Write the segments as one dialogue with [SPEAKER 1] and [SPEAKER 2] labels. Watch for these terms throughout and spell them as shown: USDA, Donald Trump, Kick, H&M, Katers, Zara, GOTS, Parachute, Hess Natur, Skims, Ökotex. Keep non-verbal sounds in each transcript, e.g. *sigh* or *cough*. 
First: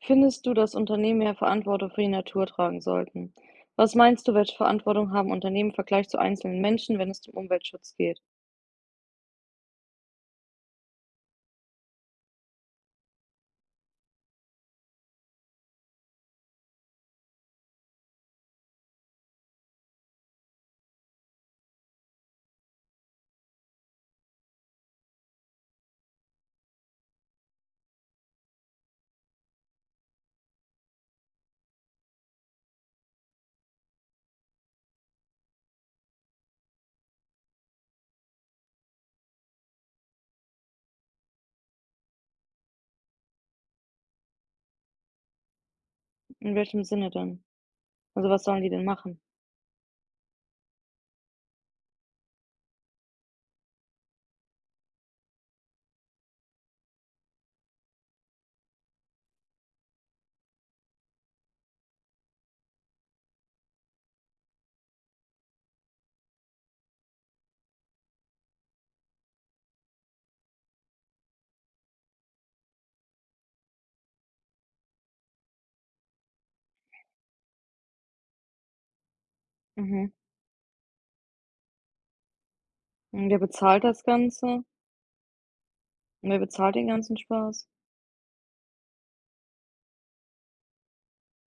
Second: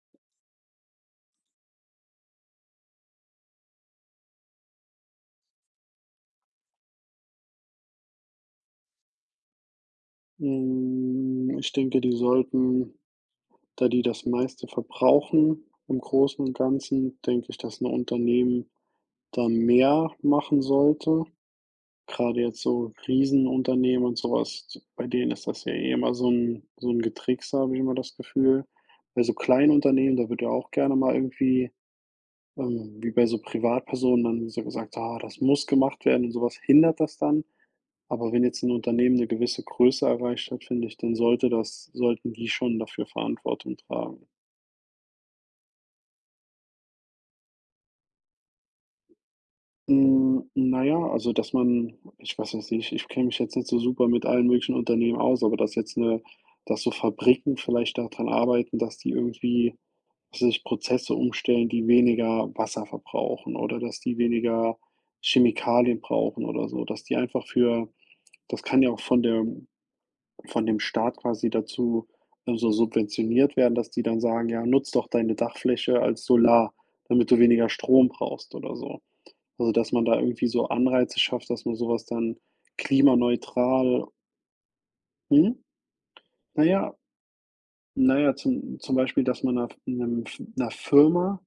[SPEAKER 1] Findest du, dass Unternehmen mehr Verantwortung für die Natur tragen sollten? Was meinst du, welche Verantwortung haben Unternehmen im Vergleich zu einzelnen Menschen, wenn es um Umweltschutz geht?
[SPEAKER 2] Hm, ich denke, die sollten, da die das meiste verbrauchen im Großen und Ganzen, denke ich, dass ein Unternehmen da mehr machen sollte. Gerade jetzt so Riesenunternehmen und sowas, bei denen ist das ja eh immer so ein Getrickse, habe ich immer das Gefühl. Bei so kleinen Unternehmen, da wird ja auch gerne mal irgendwie, wie bei so Privatpersonen dann so gesagt: „Ah, das muss gemacht werden" und sowas hindert das dann. Aber wenn jetzt ein Unternehmen eine gewisse Größe erreicht hat, finde ich, dann sollten die schon dafür Verantwortung tragen.
[SPEAKER 1] In welchem Sinne denn? Also, was sollen die denn machen?
[SPEAKER 2] Hm, na ja, also, dass man ich weiß jetzt nicht, ich kenne mich jetzt nicht so super mit allen möglichen Unternehmen aus, aber dass so Fabriken vielleicht daran arbeiten, dass die irgendwie, dass weiß Prozesse umstellen, die weniger Wasser verbrauchen oder dass die weniger Chemikalien brauchen oder so, dass die einfach für das kann ja auch von dem Staat quasi dazu, so subventioniert werden, dass die dann sagen: „Ja, nutz doch deine Dachfläche als Solar, damit du weniger Strom brauchst", oder so. Also, dass man
[SPEAKER 1] Mhm.
[SPEAKER 2] da irgendwie so Anreize schafft, dass man sowas dann
[SPEAKER 1] Und wer bezahlt das
[SPEAKER 2] klimaneutral.
[SPEAKER 1] Ganze?
[SPEAKER 2] Hm?
[SPEAKER 1] Und wer
[SPEAKER 2] Naja
[SPEAKER 1] bezahlt den
[SPEAKER 2] ja,
[SPEAKER 1] ganzen Spaß?
[SPEAKER 2] ja, zum Beispiel, dass man einer 'nem 'ner Firma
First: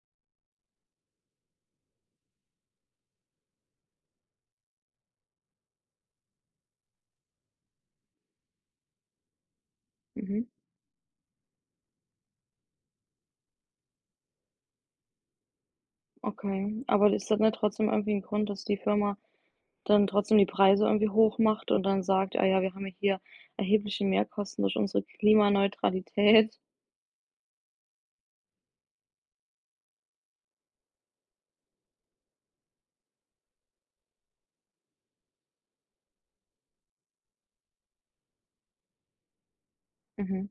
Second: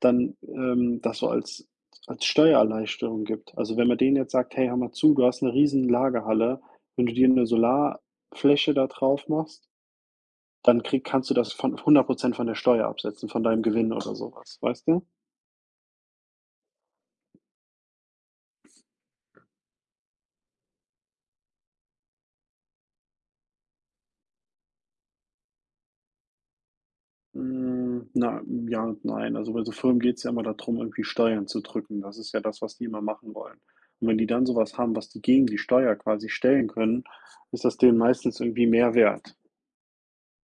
[SPEAKER 2] dann, das so als Steuererleichterung gibt. Also, wenn man denen jetzt sagt: „Hey, hör mal zu, du hast 'ne riesen Lagerhalle. Wenn du dir eine Solarfläche da drauf machst,
[SPEAKER 1] Mhm.
[SPEAKER 2] dann krieg kannst du das von 100% von der Steuer absetzen, von deinem Gewinn oder sowas, weißt du?"
[SPEAKER 1] Okay. Aber ist das nicht trotzdem irgendwie ein Grund, dass die Firma dann trotzdem die Preise irgendwie hoch macht und dann sagt, ah ja, wir haben ja hier erhebliche Mehrkosten durch unsere Klimaneutralität?
[SPEAKER 2] Hm, na, ja und nein. Also, bei so Firmen geht es ja immer darum, irgendwie Steuern zu drücken. Das ist ja das, was die immer machen wollen. Und wenn die dann sowas haben, was die gegen die Steuer quasi stellen können, ist das denen meistens irgendwie mehr wert,
[SPEAKER 1] Mhm.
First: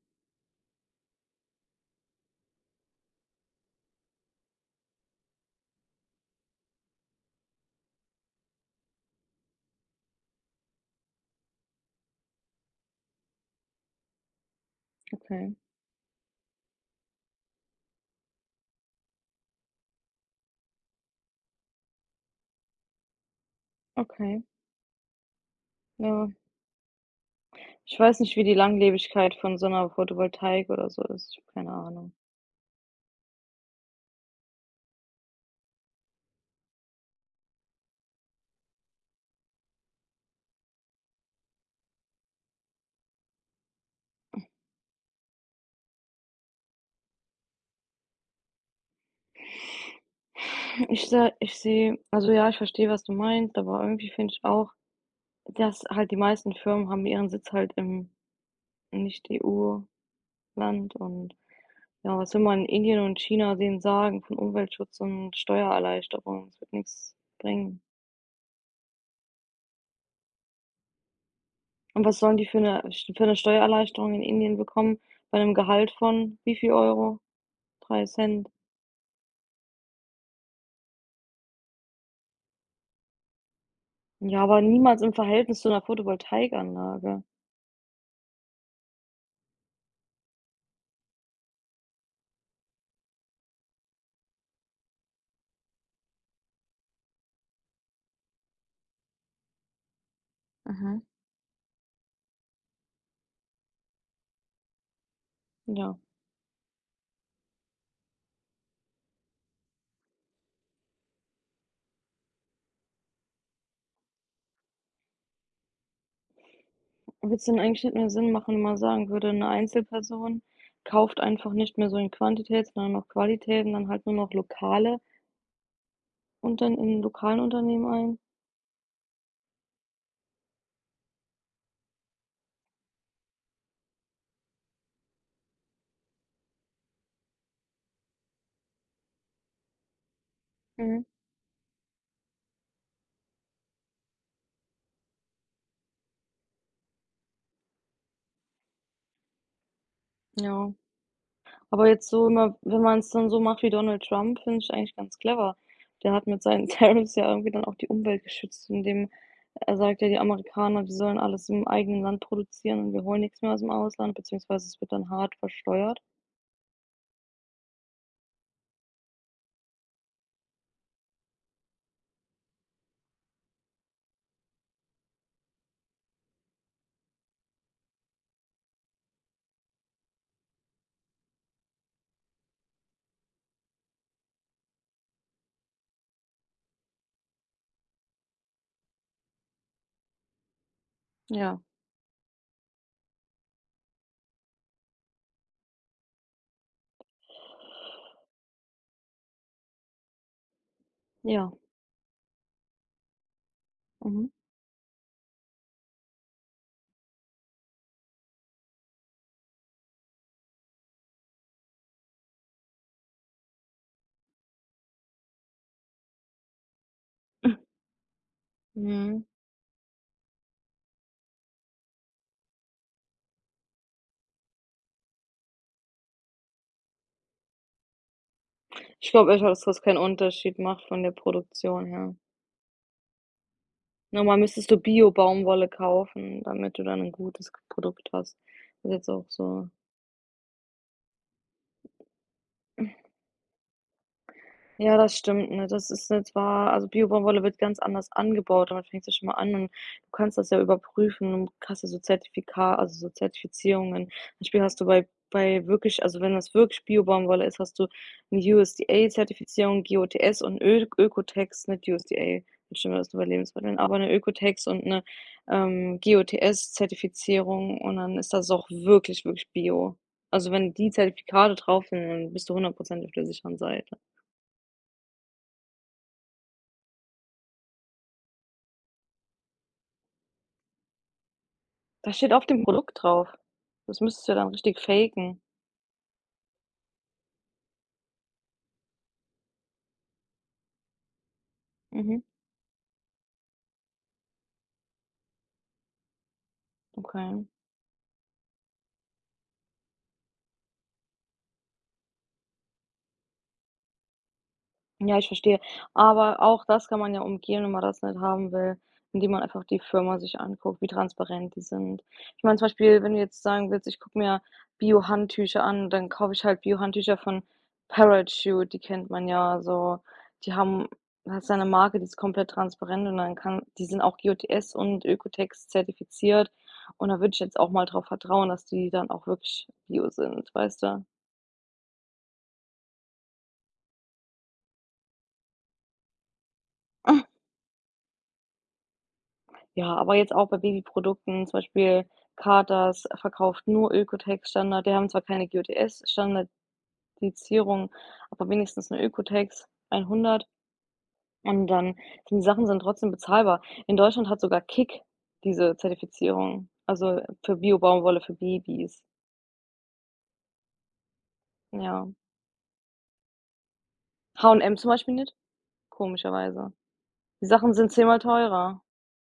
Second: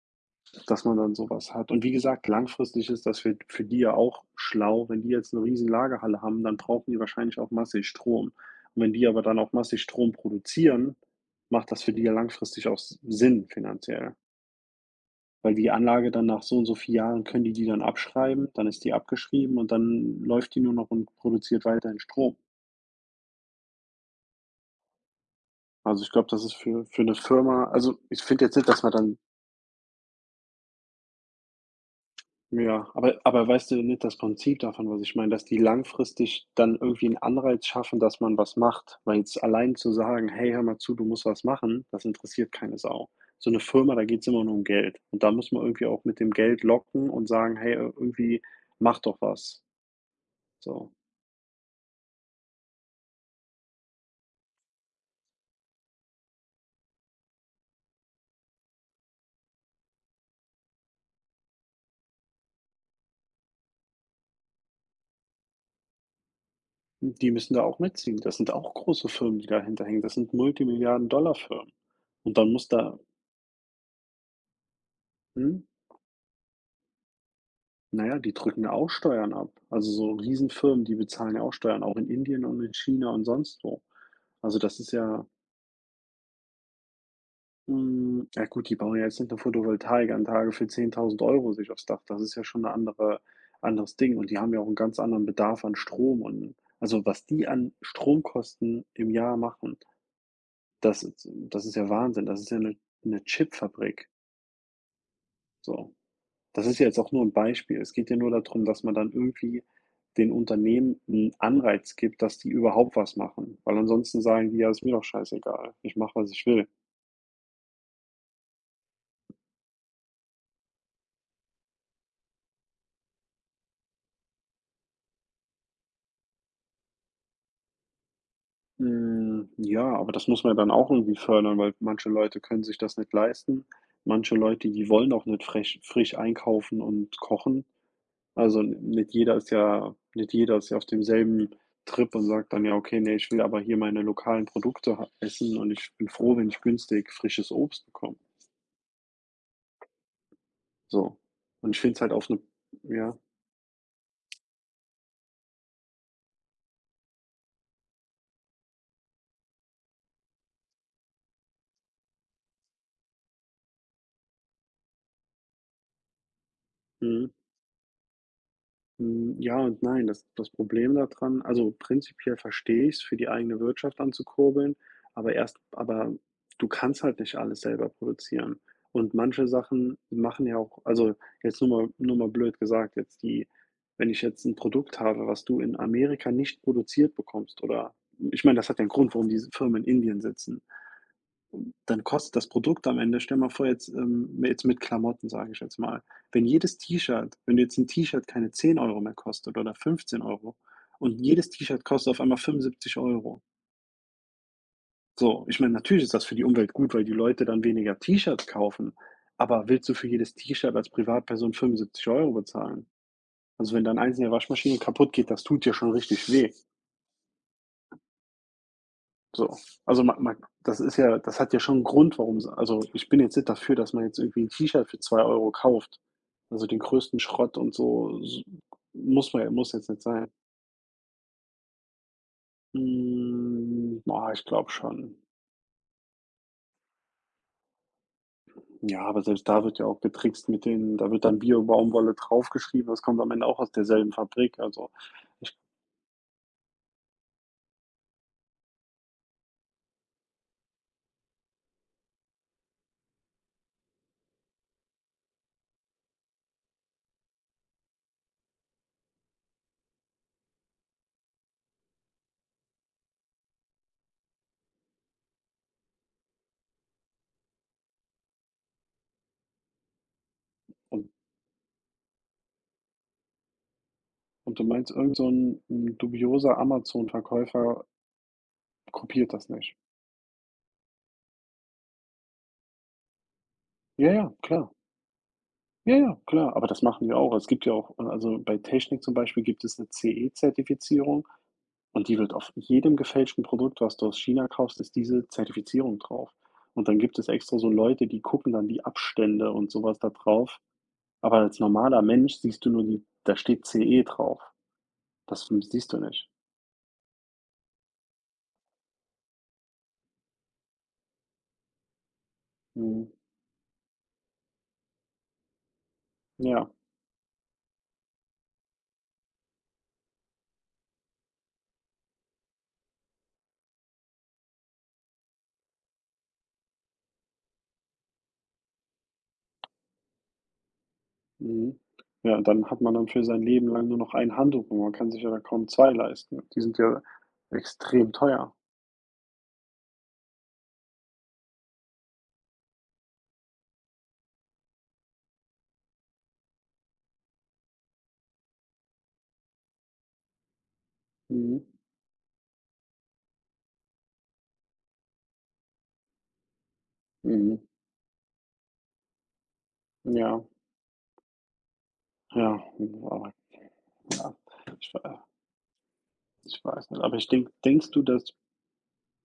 [SPEAKER 2] dass man dann sowas hat. Und wie gesagt, langfristig ist das für die ja auch schlau. Wenn die jetzt eine riesen Lagerhalle haben, dann brauchen die wahrscheinlich auch massig Strom. Und wenn die aber dann auch massig Strom produzieren, macht das für die ja langfristig auch Sinn, finanziell.
[SPEAKER 1] Okay.
[SPEAKER 2] Weil die Anlage dann nach so und so vielen Jahren können die die dann abschreiben, dann ist die abgeschrieben und dann läuft die nur noch und produziert weiterhin Strom.
[SPEAKER 1] Okay.
[SPEAKER 2] Also ich
[SPEAKER 1] Ja.
[SPEAKER 2] glaube, das ist für eine Firma,
[SPEAKER 1] Ich
[SPEAKER 2] also
[SPEAKER 1] weiß
[SPEAKER 2] ich
[SPEAKER 1] nicht, wie
[SPEAKER 2] finde
[SPEAKER 1] die
[SPEAKER 2] jetzt nicht, dass man dann.
[SPEAKER 1] Langlebigkeit von so 'ner Photovoltaik oder so ist. Ich habe keine Ahnung.
[SPEAKER 2] Ja, aber weißt du nicht das Prinzip davon, was ich meine, dass die langfristig dann irgendwie einen Anreiz schaffen, dass man was macht? Weil jetzt allein zu sagen: „Hey, hör mal zu, du musst was machen", das interessiert keine Sau. So eine Firma, da geht's immer nur um Geld. Und da muss man irgendwie auch mit dem Geld locken und sagen: „Hey, irgendwie mach doch was." So.
[SPEAKER 1] Ich sehe also ja, ich verstehe, was du meinst, aber irgendwie finde ich auch, dass halt die meisten Firmen haben ihren Sitz halt im Nicht-EU-Land, und ja, was will man in Indien und China denen sagen von Umweltschutz und Steuererleichterung? Es wird nix
[SPEAKER 2] Die müssen da auch
[SPEAKER 1] bringen.
[SPEAKER 2] mitziehen. Das sind auch große Firmen, die dahinter hängen. Das sind Multimilliarden-Dollar-Firmen.
[SPEAKER 1] Und was sollen
[SPEAKER 2] Und
[SPEAKER 1] die
[SPEAKER 2] dann muss da
[SPEAKER 1] für 'ne Steuererleichterung in Indien bekommen bei 'nem
[SPEAKER 2] mhm.
[SPEAKER 1] Gehalt von wie viel Euro? 3
[SPEAKER 2] Na ja, die
[SPEAKER 1] Cent.
[SPEAKER 2] drücken da auch Steuern ab. Also, so Riesenfirmen, die bezahlen ja auch Steuern, auch in Indien und in China und sonst wo.
[SPEAKER 1] Ja,
[SPEAKER 2] Also,
[SPEAKER 1] aber
[SPEAKER 2] das ist
[SPEAKER 1] niemals im
[SPEAKER 2] ja,
[SPEAKER 1] Verhältnis zu 'ner Photovoltaikanlage.
[SPEAKER 2] hm, ja gut, die bauen ja jetzt nicht eine Photovoltaikanlage für 10.000 Euro sich aufs Dach. Das ist ja schon ein anderes Ding und die haben ja auch einen ganz anderen Bedarf an Strom. Und also, was die an Stromkosten im Jahr machen,
[SPEAKER 1] Mhm,
[SPEAKER 2] das ist ja Wahnsinn. Das ist ja eine 'ne Chipfabrik, so.
[SPEAKER 1] ja.
[SPEAKER 2] Das ist ja jetzt auch nur ein Beispiel. Es geht ja nur darum, dass man dann irgendwie den Unternehmen 'n Anreiz gibt, dass die überhaupt was machen, weil ansonsten sagen die: „Ja, ist mir doch scheißegal. Ich mache, was ich will."
[SPEAKER 1] Würd's denn eigentlich nicht mehr Sinn machen, wenn man sagen würde, eine Einzelperson kauft einfach nicht mehr so in Quantität, sondern noch Qualität und dann halt nur noch lokale und dann in lokalen Unternehmen ein?
[SPEAKER 2] Hm, ja, aber das muss man ja dann auch irgendwie fördern, weil manche Leute können sich das nicht leisten. Manche Leute, die wollen auch nicht frech frisch einkaufen und kochen. Also, nicht jeder ist ja auf
[SPEAKER 1] Mhm,
[SPEAKER 2] demselben Trip und sagt dann: „Ja, okay, ne, ich will aber hier meine lokalen Produkte ha essen und ich bin froh, wenn ich günstig frisches Obst bekomme."
[SPEAKER 1] ja.
[SPEAKER 2] So. Und ich
[SPEAKER 1] Aber
[SPEAKER 2] finde es
[SPEAKER 1] jetzt
[SPEAKER 2] halt
[SPEAKER 1] so
[SPEAKER 2] auf eine.
[SPEAKER 1] immer wenn man es
[SPEAKER 2] Ja,
[SPEAKER 1] dann so macht wie Donald Trump, finde ich eigentlich ganz clever. Der hat mit seinen *laughs* Tariffs ja irgendwie dann auch die Umwelt geschützt, indem er sagt, ja, die Amerikaner, die sollen alles im eigenen Land produzieren und wir holen nichts mehr aus dem Ausland, beziehungsweise es wird dann hart versteuert.
[SPEAKER 2] mhm, hm, ja und nein. Das Problem daran, also, prinzipiell verstehe ich es, für die eigene Wirtschaft anzukurbeln, aber du kannst halt nicht alles selber produzieren. Und manche Sachen machen ja auch, also, jetzt nur mal blöd gesagt, jetzt die, wenn ich jetzt ein Produkt habe, was du in Amerika nicht produziert bekommst, oder ich meine, das hat ja einen Grund, warum diese Firmen in Indien sitzen.
[SPEAKER 1] Ja,
[SPEAKER 2] Dann kostet das Produkt am Ende, stell mal vor jetzt, jetzt mit Klamotten, sage ich jetzt mal. Wenn du jetzt ein T-Shirt keine 10 Euro mehr kostet oder 15 Euro und
[SPEAKER 1] ja,
[SPEAKER 2] jedes T-Shirt kostet auf einmal 75 Euro.
[SPEAKER 1] mhm.
[SPEAKER 2] So, ich meine, natürlich ist das für die Umwelt gut, weil die Leute dann weniger T-Shirts kaufen, aber willst du für jedes T-Shirt als Privatperson 75 Euro bezahlen? Also, wenn da 'ne einzelne Waschmaschine kaputt geht, das tut dir schon richtig weh.
[SPEAKER 1] Mhm.
[SPEAKER 2] So, also man ma das ist ja, das hat ja schon einen Grund, warum's, also, ich bin jetzt nicht dafür, dass man jetzt irgendwie ein T-Shirt für 2 Euro kauft. Also, den größten Schrott und so s
[SPEAKER 1] Ich glaube
[SPEAKER 2] muss
[SPEAKER 1] echt,
[SPEAKER 2] man ja,
[SPEAKER 1] dass
[SPEAKER 2] muss
[SPEAKER 1] das
[SPEAKER 2] jetzt
[SPEAKER 1] keinen
[SPEAKER 2] nicht sein.
[SPEAKER 1] Unterschied macht von der Produktion her.
[SPEAKER 2] Hm, na,
[SPEAKER 1] Normal
[SPEAKER 2] ich
[SPEAKER 1] müsstest
[SPEAKER 2] glaube
[SPEAKER 1] du
[SPEAKER 2] schon.
[SPEAKER 1] Bio-Baumwolle kaufen, damit du dann 'n gutes Produkt hast. Ist
[SPEAKER 2] Ja,
[SPEAKER 1] jetzt
[SPEAKER 2] aber
[SPEAKER 1] auch
[SPEAKER 2] selbst da
[SPEAKER 1] so.
[SPEAKER 2] wird ja auch getrickst mit den, da wird dann Bio-Baumwolle draufgeschrieben, das kommt am Ende auch aus derselben Fabrik, also,
[SPEAKER 1] Ja, das stimmt,
[SPEAKER 2] ich
[SPEAKER 1] ne? Das ist jetzt wahr. Also, Bio-Baumwolle wird ganz anders angebaut. Damit fängst du schon mal an und du kannst das ja überprüfen und hast ja so Zertifika, also, so Zertifizierungen. Zum Beispiel hast du bei wirklich, also, wenn das wirklich Bio-Baumwolle ist, hast du 'ne USDA-Zertifizierung, GOTS und Ö Ökotex, nicht USDA, bestimmt das nur bei Lebensmitteln, aber eine Ökotex und eine GOTS-Zertifizierung, und dann ist das auch wirklich, wirklich Bio. Also, wenn die
[SPEAKER 2] und
[SPEAKER 1] Zertifikate drauf sind, dann bist du 100 auf der sicheren Seite.
[SPEAKER 2] und du meinst, irgend so ein 'n dubioser Amazon-Verkäufer kopiert das nicht?
[SPEAKER 1] Das steht auf dem Produkt drauf. Das
[SPEAKER 2] Ja,
[SPEAKER 1] müsstest du
[SPEAKER 2] ja,
[SPEAKER 1] ja dann
[SPEAKER 2] klar.
[SPEAKER 1] richtig faken.
[SPEAKER 2] Ja, ja, klar, aber das machen die auch. Es gibt ja auch also bei Technik zum Beispiel gibt es 'ne CE-Zertifizierung und die
[SPEAKER 1] Mhm,
[SPEAKER 2] wird auf jedem gefälschten Produkt, was du aus China kaufst, ist diese Zertifizierung drauf. Und dann gibt es
[SPEAKER 1] okay.
[SPEAKER 2] extra so Leute, die gucken dann die Abstände und sowas da drauf. Aber als normaler Mensch siehst du nur, die da steht CE drauf.
[SPEAKER 1] Ja, ich
[SPEAKER 2] Das
[SPEAKER 1] verstehe.
[SPEAKER 2] siehst du nicht.
[SPEAKER 1] Aber auch das kann man ja umgehen, wenn man das nicht haben will, indem man einfach die Firma sich anguckt, wie transparent die sind. Ich meine zum Beispiel,
[SPEAKER 2] Mhm.
[SPEAKER 1] wenn du jetzt sagen willst: „Ich gucke mir Bio-Handtücher an“, dann kaufe ich halt
[SPEAKER 2] Ja,
[SPEAKER 1] Bio-Handtücher von Parachute, die kennt man ja so. Die haben Das ist eine Marke, die ist komplett transparent, und dann kann die sind auch GOTS und Ökotex zertifiziert, und da würde ich jetzt auch mal drauf vertrauen, dass die dann auch wirklich Bio sind, weißt du?
[SPEAKER 2] mhm. Ja, und dann hat man dann für sein Leben lang nur noch ein Handtuch und man kann sich ja dann kaum 2 leisten. Die sind ja extrem teuer.
[SPEAKER 1] Ja, aber jetzt auch bei Babyprodukten, zum Beispiel Katers verkauft nur Ökotex-Standard. Die haben zwar keine GOTS-Standardisierung, aber wenigstens eine Ökotex 100,
[SPEAKER 2] Mhm.
[SPEAKER 1] und dann die Sachen sind trotzdem bezahlbar. In Deutschland hat sogar Kick diese Zertifizierung, also für
[SPEAKER 2] Mhm.
[SPEAKER 1] Bio-Baumwolle für Babys.
[SPEAKER 2] Ja.
[SPEAKER 1] Ja.
[SPEAKER 2] Ja, aber ja,
[SPEAKER 1] H&M zum
[SPEAKER 2] ich
[SPEAKER 1] Beispiel
[SPEAKER 2] wei
[SPEAKER 1] nicht,
[SPEAKER 2] ich
[SPEAKER 1] komischerweise.
[SPEAKER 2] weiß nicht. Aber ich
[SPEAKER 1] Die Sachen sind
[SPEAKER 2] denkst du,
[SPEAKER 1] zehnmal
[SPEAKER 2] dass
[SPEAKER 1] teurer.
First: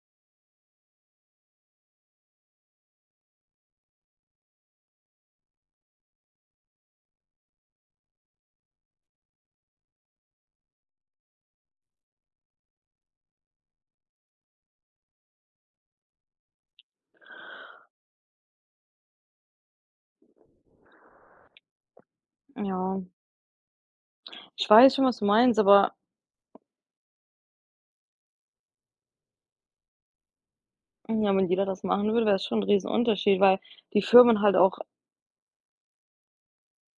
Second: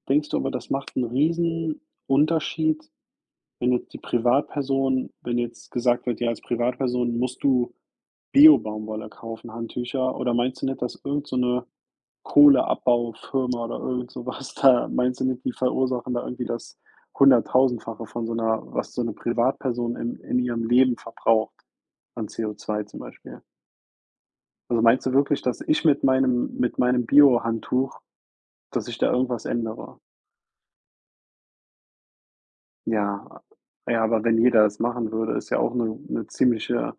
[SPEAKER 2] denkst du aber, das macht einen riesen Unterschied, wenn jetzt gesagt wird: „Ja, als Privatperson musst du Bio-Baumwolle kaufen, Handtücher." Oder meinst du nicht, dass irgend so 'ne Kohleabbaufirma oder irgend so was *laughs* da, meinst du nicht, die verursachen da irgendwie das Hunderttausendfache von so einer, was so eine Privatperson in ihrem Leben verbraucht an CO2 zum
[SPEAKER 1] Ja,
[SPEAKER 2] Beispiel?
[SPEAKER 1] ich
[SPEAKER 2] Also,
[SPEAKER 1] weiß schon,
[SPEAKER 2] meinst du
[SPEAKER 1] was du
[SPEAKER 2] wirklich,
[SPEAKER 1] meinst,
[SPEAKER 2] dass ich
[SPEAKER 1] aber
[SPEAKER 2] mit meinem Biohandtuch, dass ich da irgendwas ändere?
[SPEAKER 1] ja, wenn jeder das machen würde, wäre es schon 'n Riesenunterschied,
[SPEAKER 2] Ja,
[SPEAKER 1] weil die
[SPEAKER 2] ja, aber wenn
[SPEAKER 1] Firmen halt
[SPEAKER 2] jeder
[SPEAKER 1] auch
[SPEAKER 2] das machen würde, ist ja auch eine 'ne ziemliche,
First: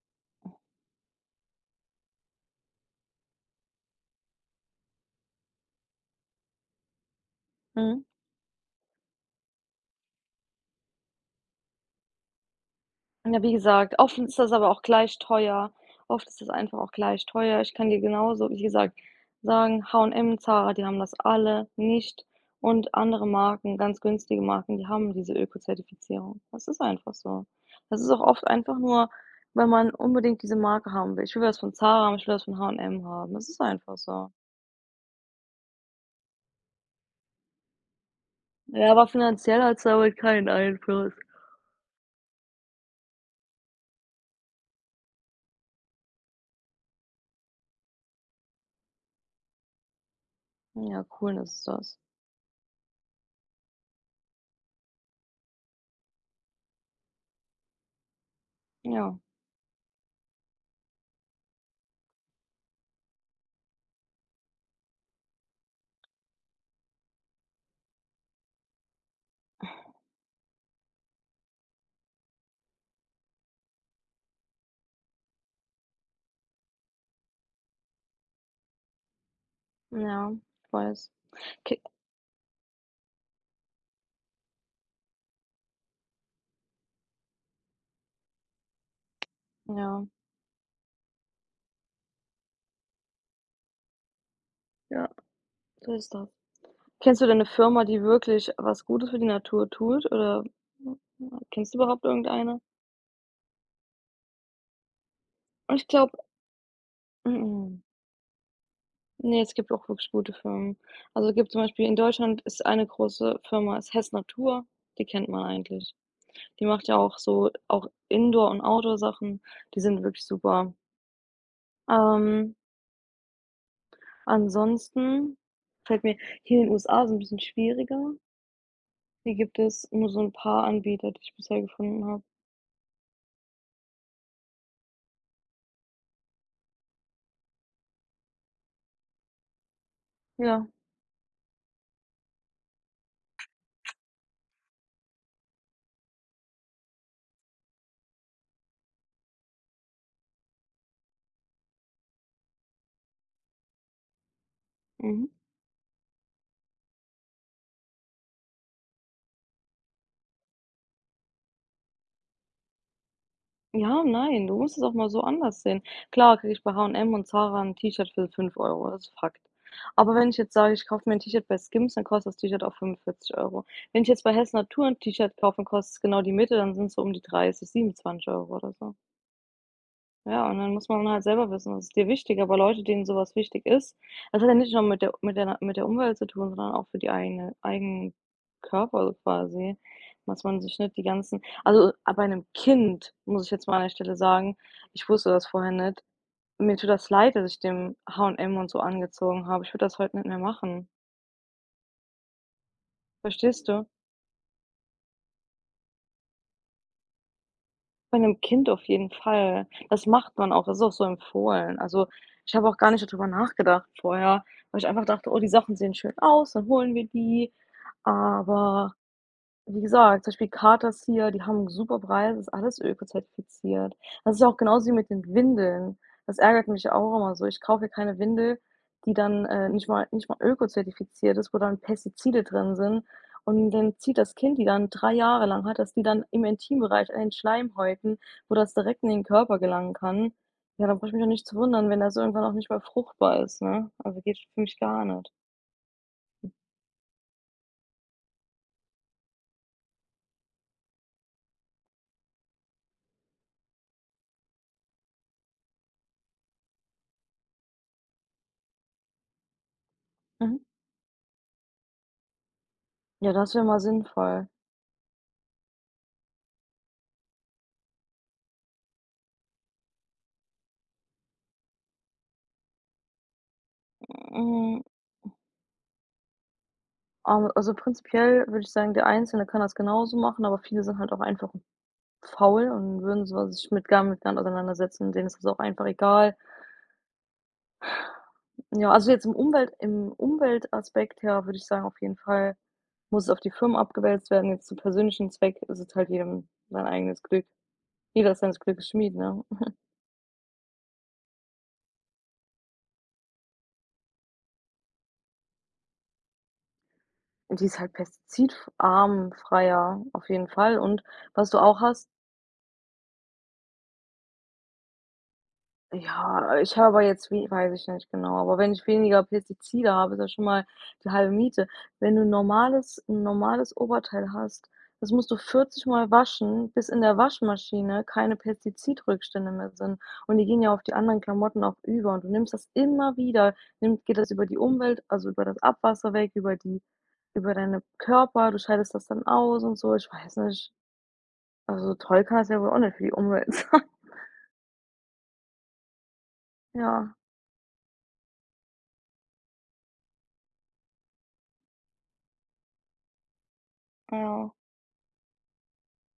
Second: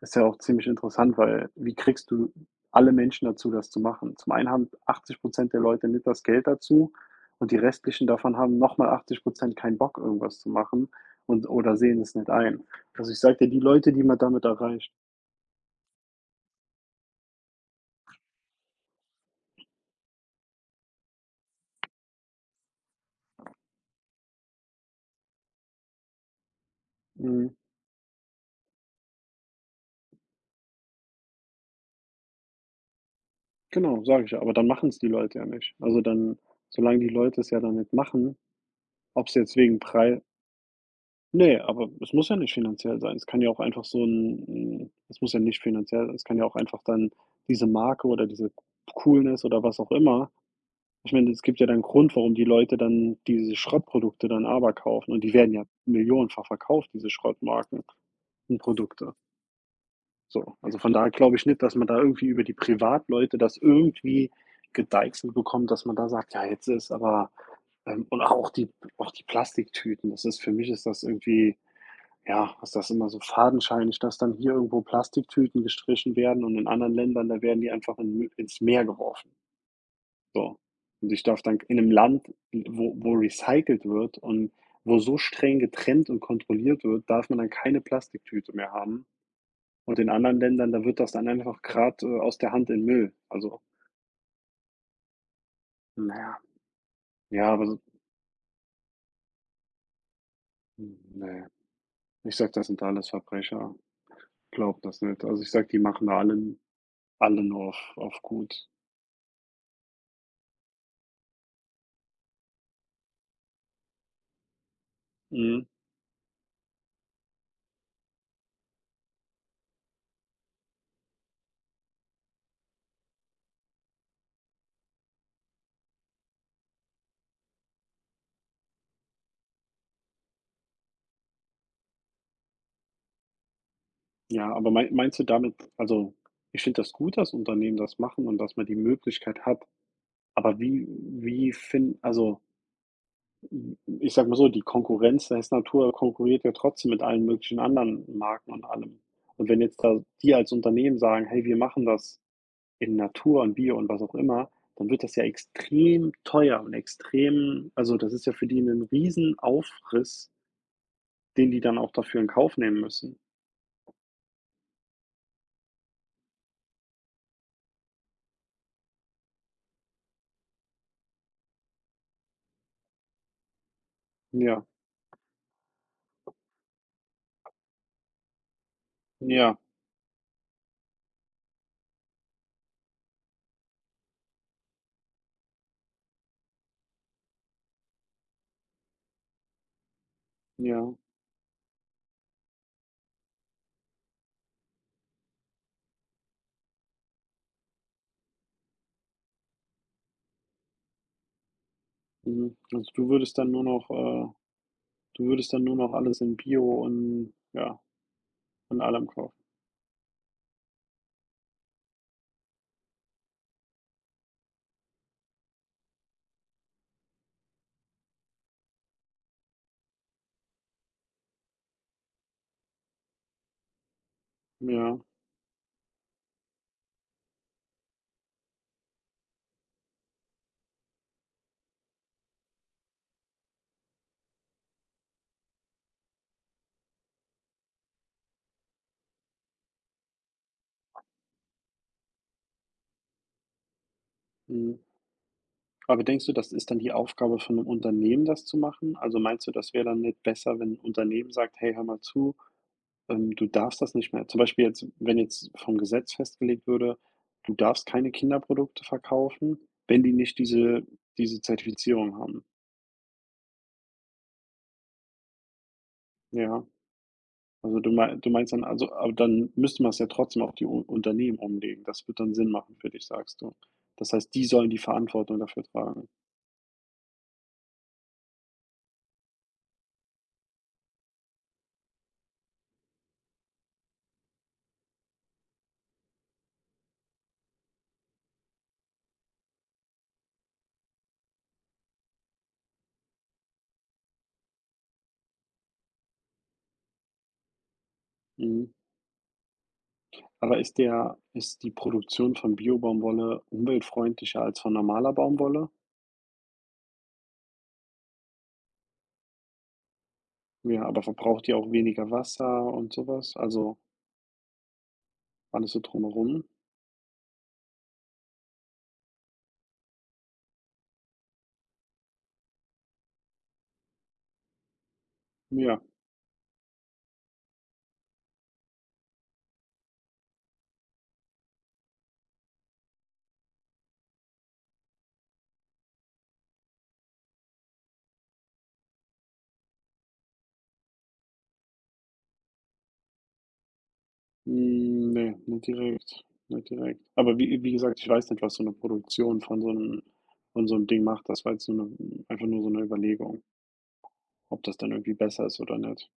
[SPEAKER 2] ist ja auch ziemlich interessant, weil wie kriegst du alle Menschen dazu, das zu machen? Zum einen haben 80 der Leute nicht das Geld dazu und die
[SPEAKER 1] mhm.
[SPEAKER 2] restlichen davon haben noch mal 80 keinen Bock, irgendwas zu machen und oder sehen es nicht ein. Also, ich sage
[SPEAKER 1] Ja,
[SPEAKER 2] dir,
[SPEAKER 1] wie
[SPEAKER 2] die Leute,
[SPEAKER 1] gesagt,
[SPEAKER 2] die
[SPEAKER 1] oft
[SPEAKER 2] man
[SPEAKER 1] ist
[SPEAKER 2] damit
[SPEAKER 1] das aber auch
[SPEAKER 2] erreicht.
[SPEAKER 1] gleich teuer. Oft ist das einfach auch gleich teuer. Ich kann dir genauso, wie gesagt, sagen, H&M, Zara, die haben das alle nicht, und andere Marken, ganz günstige Marken, die haben diese Öko-Zertifizierung. Das ist einfach so.
[SPEAKER 2] Mhm.
[SPEAKER 1] Das ist auch oft einfach nur, weil man unbedingt diese Marke haben will. Ich will was von Zara haben, ich will was von H&M haben. Das ist einfach
[SPEAKER 2] Genau, sage
[SPEAKER 1] so.
[SPEAKER 2] ich ja. Aber dann machen es die Leute ja nicht. Also dann, solange die Leute es ja dann nicht machen,
[SPEAKER 1] Ja, aber
[SPEAKER 2] ob es jetzt
[SPEAKER 1] finanziell hat
[SPEAKER 2] wegen
[SPEAKER 1] es damit
[SPEAKER 2] Preis,
[SPEAKER 1] keinen Einfluss.
[SPEAKER 2] nee, aber es muss ja nicht finanziell sein. Es kann ja auch einfach so ein, 'n es muss ja nicht finanziell sein. Es kann ja auch einfach dann diese Marke oder diese Coolness oder was auch immer,
[SPEAKER 1] Ja,
[SPEAKER 2] ich meine,
[SPEAKER 1] cool
[SPEAKER 2] es gibt
[SPEAKER 1] ist
[SPEAKER 2] ja dann
[SPEAKER 1] das.
[SPEAKER 2] Grund, warum die Leute dann diese Schrottprodukte dann aber kaufen und die werden ja millionenfach verkauft, diese Schrottmarken und
[SPEAKER 1] Ja,
[SPEAKER 2] Produkte. So, also von daher glaube ich nicht, dass man da irgendwie über die Privatleute das irgendwie gedeichselt bekommt, dass man da sagt: „Ja, jetzt ist aber" und auch die Plastiktüten. Das ist für mich ist das irgendwie, ja, ist das immer so fadenscheinig, dass dann hier irgendwo Plastiktüten gestrichen werden und in anderen Ländern, da werden die einfach in Mü ins Meer geworfen.
[SPEAKER 1] ja,
[SPEAKER 2] So.
[SPEAKER 1] ich weiß.
[SPEAKER 2] Und ich darf dann in
[SPEAKER 1] K
[SPEAKER 2] einem Land, wo recycelt wird und wo so streng getrennt und kontrolliert wird, darf man dann keine Plastiktüte mehr haben. Und
[SPEAKER 1] ja,
[SPEAKER 2] in anderen Ländern, da wird das dann einfach grad, aus der Hand in Müll. Also,
[SPEAKER 1] ja, so ist das.
[SPEAKER 2] naja
[SPEAKER 1] Kennst du denn 'ne
[SPEAKER 2] ja, ja, aber so,
[SPEAKER 1] Firma, die wirklich was Gutes für die Natur tut, oder
[SPEAKER 2] hm, ne,
[SPEAKER 1] kennst du überhaupt
[SPEAKER 2] ich sag,
[SPEAKER 1] irgendeine?
[SPEAKER 2] das sind alles Verbrecher. Glaube das nicht. Also, ich sag, die
[SPEAKER 1] Ich
[SPEAKER 2] machen
[SPEAKER 1] glaube,
[SPEAKER 2] da alle, alle nur
[SPEAKER 1] mm
[SPEAKER 2] auf gut.
[SPEAKER 1] ne, es gibt auch wirklich gute Firmen. Also, gibt zum Beispiel in Deutschland, ist eine große Firma ist Hess Natur, die kennt man
[SPEAKER 2] Mhm.
[SPEAKER 1] eigentlich. Die macht ja auch so auch Indoor und Outdoor-Sachen, die sind wirklich super. Ähm, Ansonsten fällt mir hier in den USA ist 'n bisschen schwieriger. Hier gibt es nur so 'n paar Anbieter, die ich bisher gefunden habe.
[SPEAKER 2] Ja, aber meinst du damit, also, ich finde das gut, dass Unternehmen das machen und dass man die Möglichkeit hat, aber
[SPEAKER 1] Ja,
[SPEAKER 2] wie wie fin also, ich sag mal so, die Konkurrenz da, ist Natur, konkurriert ja trotzdem mit allen möglichen anderen Marken und allem. Und wenn jetzt da die als Unternehmen sagen: „Hey, wir machen das" in Natur und Bio und was auch immer, dann wird das ja
[SPEAKER 1] mhm.
[SPEAKER 2] extrem teuer und extrem, also, das ist ja für die 'nen Riesenaufriss, den die dann auch dafür in Kauf nehmen müssen.
[SPEAKER 1] Ja, nein, du musst es auch mal so anders sehen. Klar kriege ich bei H&M und Zara ein T-Shirt für 5 Euro, das ist Fakt. Aber wenn ich jetzt sage, ich kaufe mir ein T-Shirt bei Skims, dann kostet das T-Shirt auch 45 Euro. Wenn ich jetzt bei Hess
[SPEAKER 2] Ja,
[SPEAKER 1] Natur ein T-Shirt kaufe und kostet es genau die Mitte, dann sind's so um die 30, 27 Euro oder so.
[SPEAKER 2] ja,
[SPEAKER 1] Ja, und dann muss man halt selber wissen, was ist dir wichtig, aber Leute, denen sowas wichtig ist, das hat ja nicht nur mit der mit der Umwelt zu tun, sondern auch für die eigenen Körper so quasi, dass man sich
[SPEAKER 2] ja.
[SPEAKER 1] nicht die ganzen, also, a bei 'nem Kind muss ich jetzt mal an der Stelle sagen, ich wusste das vorher nicht. Mir tut das leid, dass ich dem H&M und so angezogen habe. Ich würde das heute nicht mehr machen.
[SPEAKER 2] Mhm. Also, du würdest dann nur
[SPEAKER 1] Verstehst du?
[SPEAKER 2] noch du würdest dann nur noch alles in Bio und ja,
[SPEAKER 1] Bei einem Kind
[SPEAKER 2] und
[SPEAKER 1] auf
[SPEAKER 2] allem
[SPEAKER 1] jeden
[SPEAKER 2] kaufen.
[SPEAKER 1] Fall. Das macht man auch, das ist auch so empfohlen. Also, ich habe auch gar nicht darüber nachgedacht vorher, weil ich einfach dachte: „Oh, die Sachen sehen schön aus, dann holen wir die.“ Aber wie gesagt, zum Beispiel Katas hier, die haben super Preise, ist alles ökozertifiziert. Das ist ja auch genauso wie
[SPEAKER 2] Ja,
[SPEAKER 1] mit den Windeln. Das ärgert mich ja auch immer so. Ich kaufe hier keine Windel, die dann, nicht mal ökozertifiziert ist, wo dann Pestizide drin sind. Und dann zieht das Kind die dann 3 Jahre lang hat, dass die dann im Intimbereich an den Schleimhäuten, wo das direkt in den Körper gelangen kann. Ja, dann brauche ich mich auch nicht zu wundern, wenn das irgendwann auch nicht mehr fruchtbar ist, ne? Also, geht für
[SPEAKER 2] mhm.
[SPEAKER 1] mich gar nicht.
[SPEAKER 2] Aber denkst du, das ist dann die Aufgabe von einem Unternehmen, das zu machen? Also, meinst du, das wäre dann nicht besser, wenn ein Unternehmen sagt: „Hey, hör mal zu, ähm, du darfst das nicht mehr, zum Beispiel jetzt, wenn jetzt vom Gesetz festgelegt würde, du darfst keine Kinderprodukte verkaufen, wenn die nicht
[SPEAKER 1] Mhm.
[SPEAKER 2] diese Zertifizierung haben."
[SPEAKER 1] Ja, das wäre mal sinnvoll.
[SPEAKER 2] Ja, also du meinst dann, also, aber dann müsste man es ja trotzdem auf die U Unternehmen umlegen. Das wird dann Sinn machen für dich, sagst du. Das heißt, die sollen die
[SPEAKER 1] Hm,
[SPEAKER 2] Verantwortung dafür tragen.
[SPEAKER 1] al also, prinzipiell würde ich sagen, der Einzelne kann das genauso machen, aber viele sind halt auch einfach faul und würden so sich mit gar nicht auseinandersetzen, denen ist das auch einfach egal. Ja, also, jetzt im Umweltaspekt her würde ich sagen, auf jeden Fall muss es auf die Firma abgewälzt werden, jetzt zum persönlichen Zweck? Es ist es halt jedem sein eigenes Glück. Jeder ist seines
[SPEAKER 2] Mhm.
[SPEAKER 1] Glückes Schmied, ne?
[SPEAKER 2] Aber ist die Produktion von Biobaumwolle umweltfreundlicher als von normaler Baumwolle?
[SPEAKER 1] Die ist halt pestizidarm freier auf jeden Fall
[SPEAKER 2] Ja,
[SPEAKER 1] und
[SPEAKER 2] aber verbraucht
[SPEAKER 1] was
[SPEAKER 2] die
[SPEAKER 1] du
[SPEAKER 2] auch
[SPEAKER 1] auch hast.
[SPEAKER 2] weniger Wasser und sowas? Also alles so drumherum?
[SPEAKER 1] Ja, ich habe jetzt wie weiß ich nicht genau, aber wenn ich weniger Pestizide habe, ist das schon mal die halbe Miete. Wenn du 'n normales Oberteil hast, das musst du
[SPEAKER 2] Ja,
[SPEAKER 1] 40 Mal waschen, bis in der Waschmaschine keine Pestizidrückstände mehr sind. Und die gehen ja auf die anderen Klamotten auch über und du nimmst das immer wieder, nimmt geht das über die Umwelt, also über das Abwasser weg, über die über deinen Körper, du scheidest das dann aus und so. Ich weiß nicht. Also, toll kann das ja wohl auch nicht für die Umwelt *laughs* sein.
[SPEAKER 2] hm, ne, nicht direkt, nicht direkt.
[SPEAKER 1] Ja,
[SPEAKER 2] Aber wie gesagt, ich weiß nicht, was so eine Produktion von so einem, von so einem Ding macht. Das war jetzt so 'ne, einfach nur so eine Überlegung,
[SPEAKER 1] ja.
[SPEAKER 2] ob das dann irgendwie besser ist oder nicht.